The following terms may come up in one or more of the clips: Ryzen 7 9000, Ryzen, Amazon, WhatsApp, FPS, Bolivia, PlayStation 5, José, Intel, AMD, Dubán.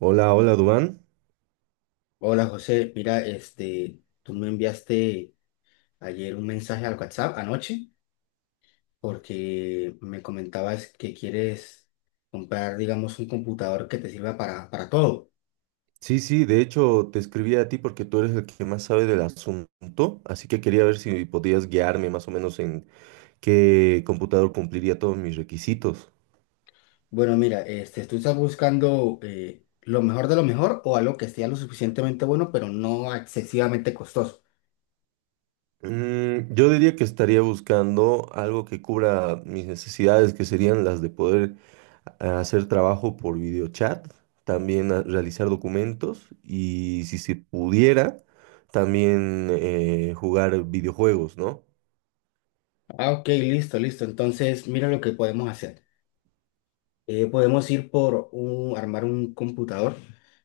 Hola, hola, Dubán. Hola José, mira, tú me enviaste ayer un mensaje al WhatsApp anoche porque me comentabas que quieres comprar, digamos, un computador que te sirva para todo. Sí, sí, de hecho te escribí a ti porque tú eres el que más sabe del asunto, así que quería ver si podías guiarme más o menos en qué computador cumpliría todos mis requisitos. Bueno, mira, tú estás buscando lo mejor de lo mejor o algo que sea lo suficientemente bueno, pero no excesivamente costoso. Yo diría que estaría buscando algo que cubra mis necesidades, que serían las de poder hacer trabajo por videochat, también realizar documentos y si se pudiera, también jugar videojuegos, ¿no? Ah, ok, listo, listo. Entonces, mira lo que podemos hacer. Podemos ir por armar un computador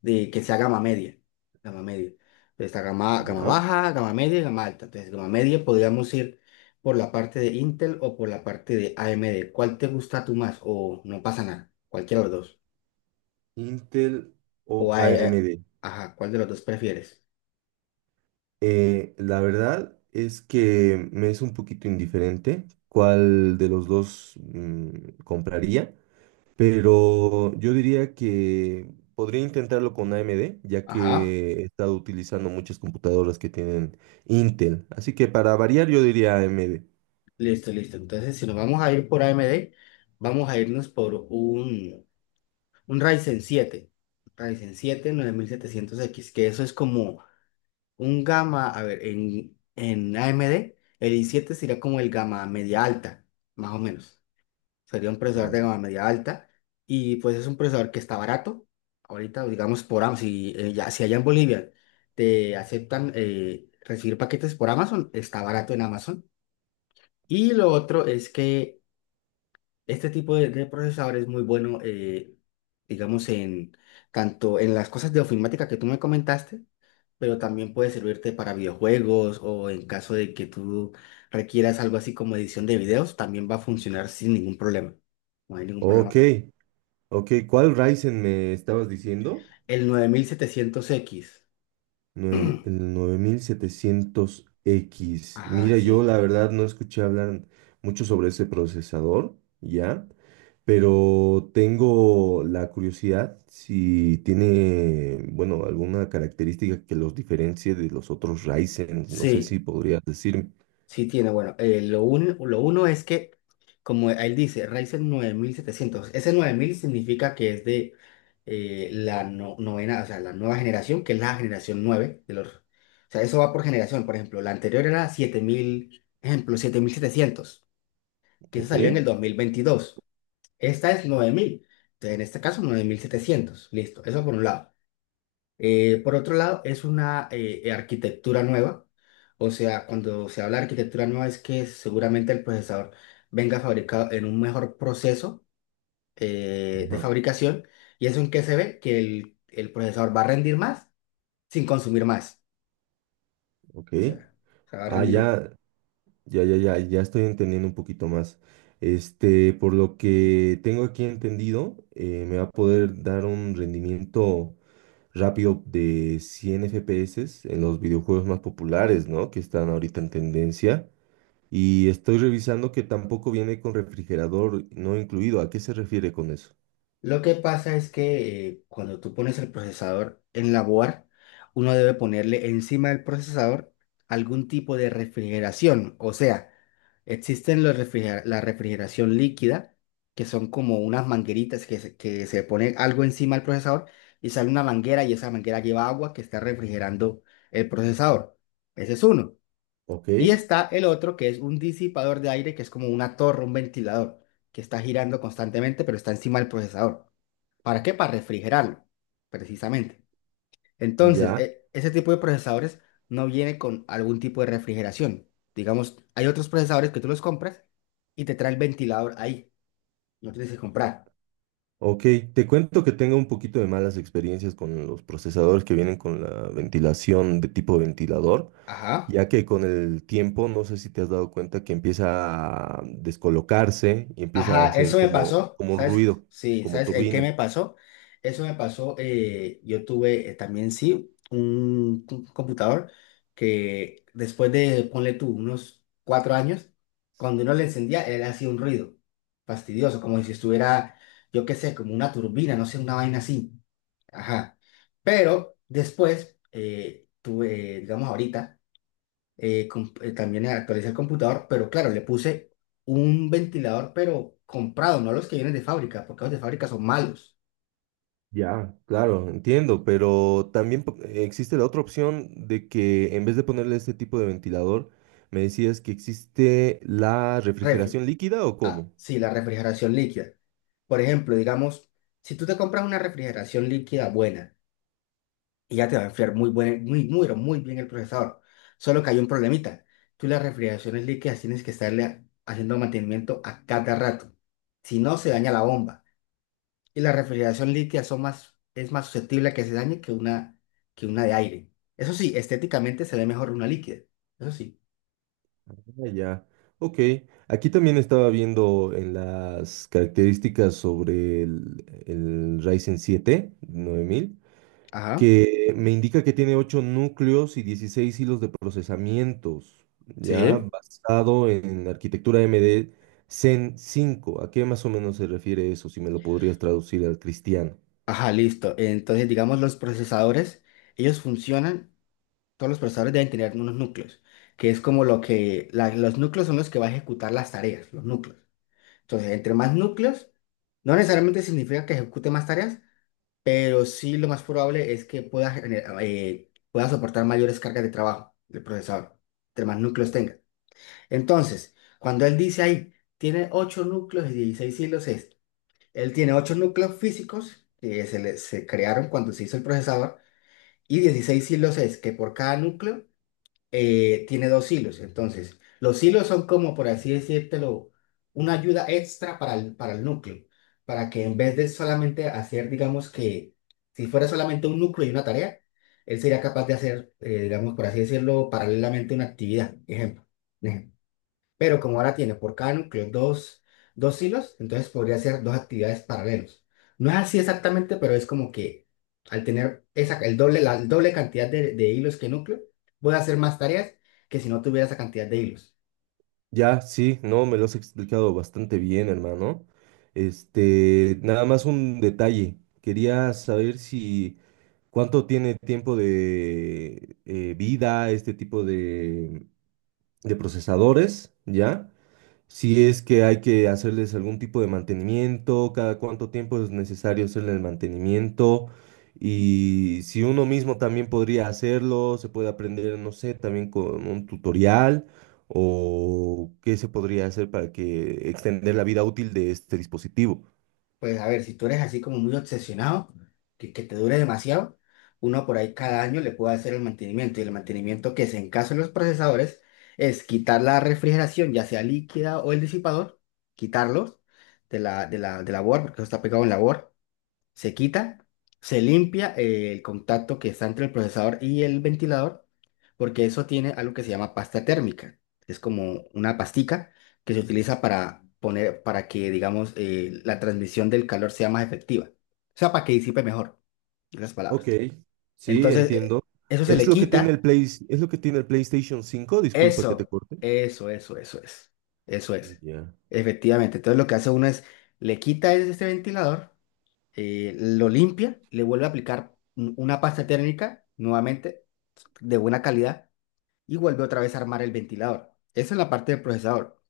que sea gama media. Gama media. Pues está gama ¿Ya? baja, gama media y gama alta. Entonces, gama media podríamos ir por la parte de Intel o por la parte de AMD. ¿Cuál te gusta tú más? O no pasa nada. Cualquiera de los dos. Intel O o hay, eh, AMD. ajá, ¿cuál de los dos prefieres? La verdad es que me es un poquito indiferente cuál de los dos compraría, pero yo diría que podría intentarlo con AMD, ya Ajá. que he estado utilizando muchas computadoras que tienen Intel. Así que para variar yo diría AMD. Listo, listo. Entonces, si nos vamos a ir por AMD, vamos a irnos por un Ryzen siete nueve mil setecientos x, que eso es como un gamma, a ver, en AMD, el i7 sería como el gamma media alta, más o menos. Sería un Ya. procesador de gama media alta. Y pues es un procesador que está barato. Ahorita, digamos, por Amazon, si allá en Bolivia te aceptan recibir paquetes por Amazon, está barato en Amazon. Y lo otro es que este tipo de procesador es muy bueno, digamos, en tanto en las cosas de ofimática que tú me comentaste, pero también puede servirte para videojuegos o en caso de que tú requieras algo así como edición de videos, también va a funcionar sin ningún problema. No hay ningún problema Ok, con... ok, ¿cuál Ryzen me estabas diciendo? El nueve mil setecientos x. Nueve- el 9700X. Ajá, Mira, yo sí. la verdad no escuché hablar mucho sobre ese procesador, ¿ya? Pero tengo la curiosidad si tiene, bueno, alguna característica que los diferencie de los otros Ryzen. No sé Sí. si podrías decirme. Sí tiene, bueno, lo uno es que, como él dice, Ryzen nueve mil setecientos, ese 9000 significa que es de la no- novena, o sea, la nueva generación, que es la generación 9 de los... O sea, eso va por generación, por ejemplo, la anterior era siete mil, ejemplo, siete mil setecientos, que se Ok, salió en el dos mil veintidós. Esta es nueve mil, entonces en este caso nueve mil setecientos, listo, eso por un lado. Por otro lado, es una arquitectura nueva. O sea, cuando se habla de arquitectura nueva es que seguramente el procesador venga fabricado en un mejor proceso de ajá, fabricación. ¿Y eso en qué se ve? Que el procesador va a rendir más sin consumir más. ok. O sea, o sea, va a Ah, rendir. ya, estoy entendiendo un poquito más. Este, por lo que tengo aquí entendido, me va a poder dar un rendimiento rápido de 100 FPS en los videojuegos más populares, ¿no? Que están ahorita en tendencia. Y estoy revisando que tampoco viene con refrigerador no incluido. ¿A qué se refiere con eso? Lo que pasa es que cuando tú pones el procesador en la board, uno debe ponerle encima del procesador algún tipo de refrigeración. O sea, existen la refrigeración líquida, que son como unas mangueritas que se pone algo encima del procesador y sale una manguera y esa manguera lleva agua que está refrigerando el procesador. Ese es uno. Ok, Y está el otro, que es un disipador de aire, que es como una torre, un ventilador, que está girando constantemente, pero está encima del procesador. ¿Para qué? Para refrigerarlo, precisamente. Entonces, ya. Ese tipo de procesadores no viene con algún tipo de refrigeración. Digamos, hay otros procesadores que tú los compras y te trae el ventilador ahí. No tienes que comprar. Ok, te cuento que tengo un poquito de malas experiencias con los procesadores que vienen con la ventilación de tipo ventilador, Ajá. ya que con el tiempo, no sé si te has dado cuenta que empieza a descolocarse y empieza a Ajá, hacer eso me como, pasó, como ¿sabes? ruido, Sí, como ¿sabes el qué turbina. me pasó? Eso me pasó, yo tuve también, sí, un computador que después de, ponle tú, unos cuatro años, cuando uno le encendía, él hacía un ruido fastidioso, como si estuviera, yo qué sé, como una turbina, no sé, una vaina así. Ajá. Pero después, tuve, digamos ahorita, también actualicé el computador, pero claro, le puse un ventilador, pero comprado, no los que vienen de fábrica, porque los de fábrica son malos. Ya, claro, entiendo, pero también existe la otra opción de que en vez de ponerle este tipo de ventilador, me decías que existe la Refri refrigeración líquida o ah, cómo. sí, la refrigeración líquida. Por ejemplo, digamos, si tú te compras una refrigeración líquida buena, y ya te va a enfriar muy, buen, muy, muy, pero muy bien el procesador, solo que hay un problemita. Tú las refrigeraciones líquidas tienes que estarle haciendo mantenimiento a cada rato, si no se daña la bomba. Y la refrigeración líquida es más susceptible a que se dañe que que una de aire. Eso sí, estéticamente se ve mejor una líquida. Eso sí. Ah, ya, ok. Aquí también estaba viendo en las características sobre el Ryzen 7 9000 Ajá, que me indica que tiene 8 núcleos y 16 hilos de procesamientos, ya sí. basado en la arquitectura MD Zen cinco. ¿A qué más o menos se refiere eso? Si me lo podrías traducir al cristiano. Ajá, listo. Entonces, digamos, los procesadores, ellos funcionan, todos los procesadores deben tener unos núcleos, que es como lo que, los núcleos son los que va a ejecutar las tareas, los núcleos. Entonces, entre más núcleos, no necesariamente significa que ejecute más tareas, pero sí lo más probable es que pueda, pueda soportar mayores cargas de trabajo del procesador, entre más núcleos tenga. Entonces, cuando él dice ahí, tiene 8 núcleos y 16 hilos, es, él tiene 8 núcleos físicos que se crearon cuando se hizo el procesador, y 16 hilos es que por cada núcleo tiene dos hilos. Entonces, los hilos son como, por así decírtelo, una ayuda extra para para el núcleo, para que en vez de solamente hacer, digamos que, si fuera solamente un núcleo y una tarea, él sería capaz de hacer, digamos, por así decirlo, paralelamente una actividad. Ejemplo. Pero como ahora tiene por cada núcleo dos hilos, entonces podría ser dos actividades paralelos. No es así exactamente, pero es como que al tener esa, el doble, la el doble cantidad de hilos que núcleo, voy a hacer más tareas que si no tuviera esa cantidad de hilos. Ya, sí, no, me lo has explicado bastante bien, hermano. Este, nada más un detalle. Quería saber si cuánto tiene tiempo de vida este tipo de procesadores, ¿ya? Si es que hay que hacerles algún tipo de mantenimiento, cada cuánto tiempo es necesario hacerle el mantenimiento y si uno mismo también podría hacerlo, se puede aprender, no sé, también con un tutorial o qué se podría hacer para que extender la vida útil de este dispositivo. Pues a ver, si tú eres así como muy obsesionado, que te dure demasiado, uno por ahí cada año le puede hacer el mantenimiento. Y el mantenimiento, que es en caso de los procesadores, es quitar la refrigeración, ya sea líquida o el disipador, quitarlos de la board, porque eso está pegado en la board, se quita, se limpia el contacto que está entre el procesador y el ventilador, porque eso tiene algo que se llama pasta térmica. Es como una pastica que se utiliza para poner, para que, digamos, la transmisión del calor sea más efectiva. O sea, para que disipe mejor, en las Ok, palabras. sí, Entonces, entiendo. eso se Es le lo que tiene el quita. Play, es lo que tiene el PlayStation 5, disculpa que te Eso, corte. eso, eso, eso es. Eso es. Ya. Efectivamente. Entonces, lo que hace uno es, le quita este ventilador, lo limpia, le vuelve a aplicar una pasta térmica nuevamente de buena calidad, y vuelve otra vez a armar el ventilador. Eso es la parte del procesador.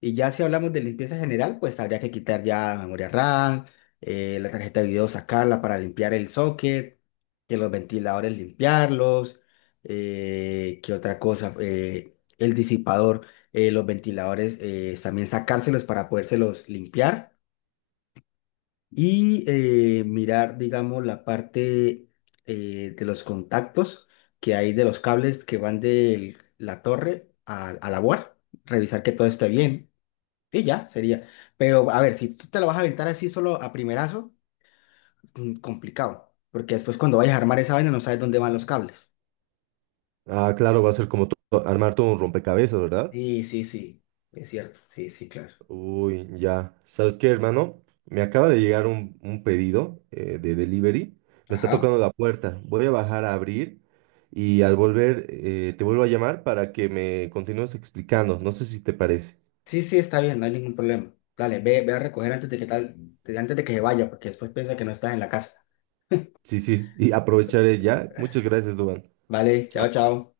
Y ya si hablamos de limpieza general, pues habría que quitar ya memoria RAM, la tarjeta de video sacarla para limpiar el socket, que los ventiladores limpiarlos, que otra cosa, el disipador, los ventiladores también sacárselos para podérselos limpiar, y mirar, digamos, la parte de los contactos que hay de los cables que van de la torre a la board, revisar que todo esté bien, y ya sería. Pero a ver, si tú te lo vas a aventar así solo a primerazo, mm, complicado, porque después cuando vayas a armar esa vaina no sabes dónde van los cables. Ah, claro, va a ser como to- armar todo un rompecabezas, ¿verdad? Sí, sí, sí, es cierto, sí, sí, claro. Uy, ya. ¿Sabes qué, hermano? Me acaba de llegar un pedido de delivery. Me está Ajá. tocando la puerta. Voy a bajar a abrir y al volver te vuelvo a llamar para que me continúes explicando. No sé si te parece. Sí, sí, está bien, no hay ningún problema. Dale, ve a recoger antes de que tal, antes de que se vaya, porque después piensa que no estás en la casa. Sí, sí. Y aprovecharé ya. Muchas gracias, Duan. Vale, chao, chao.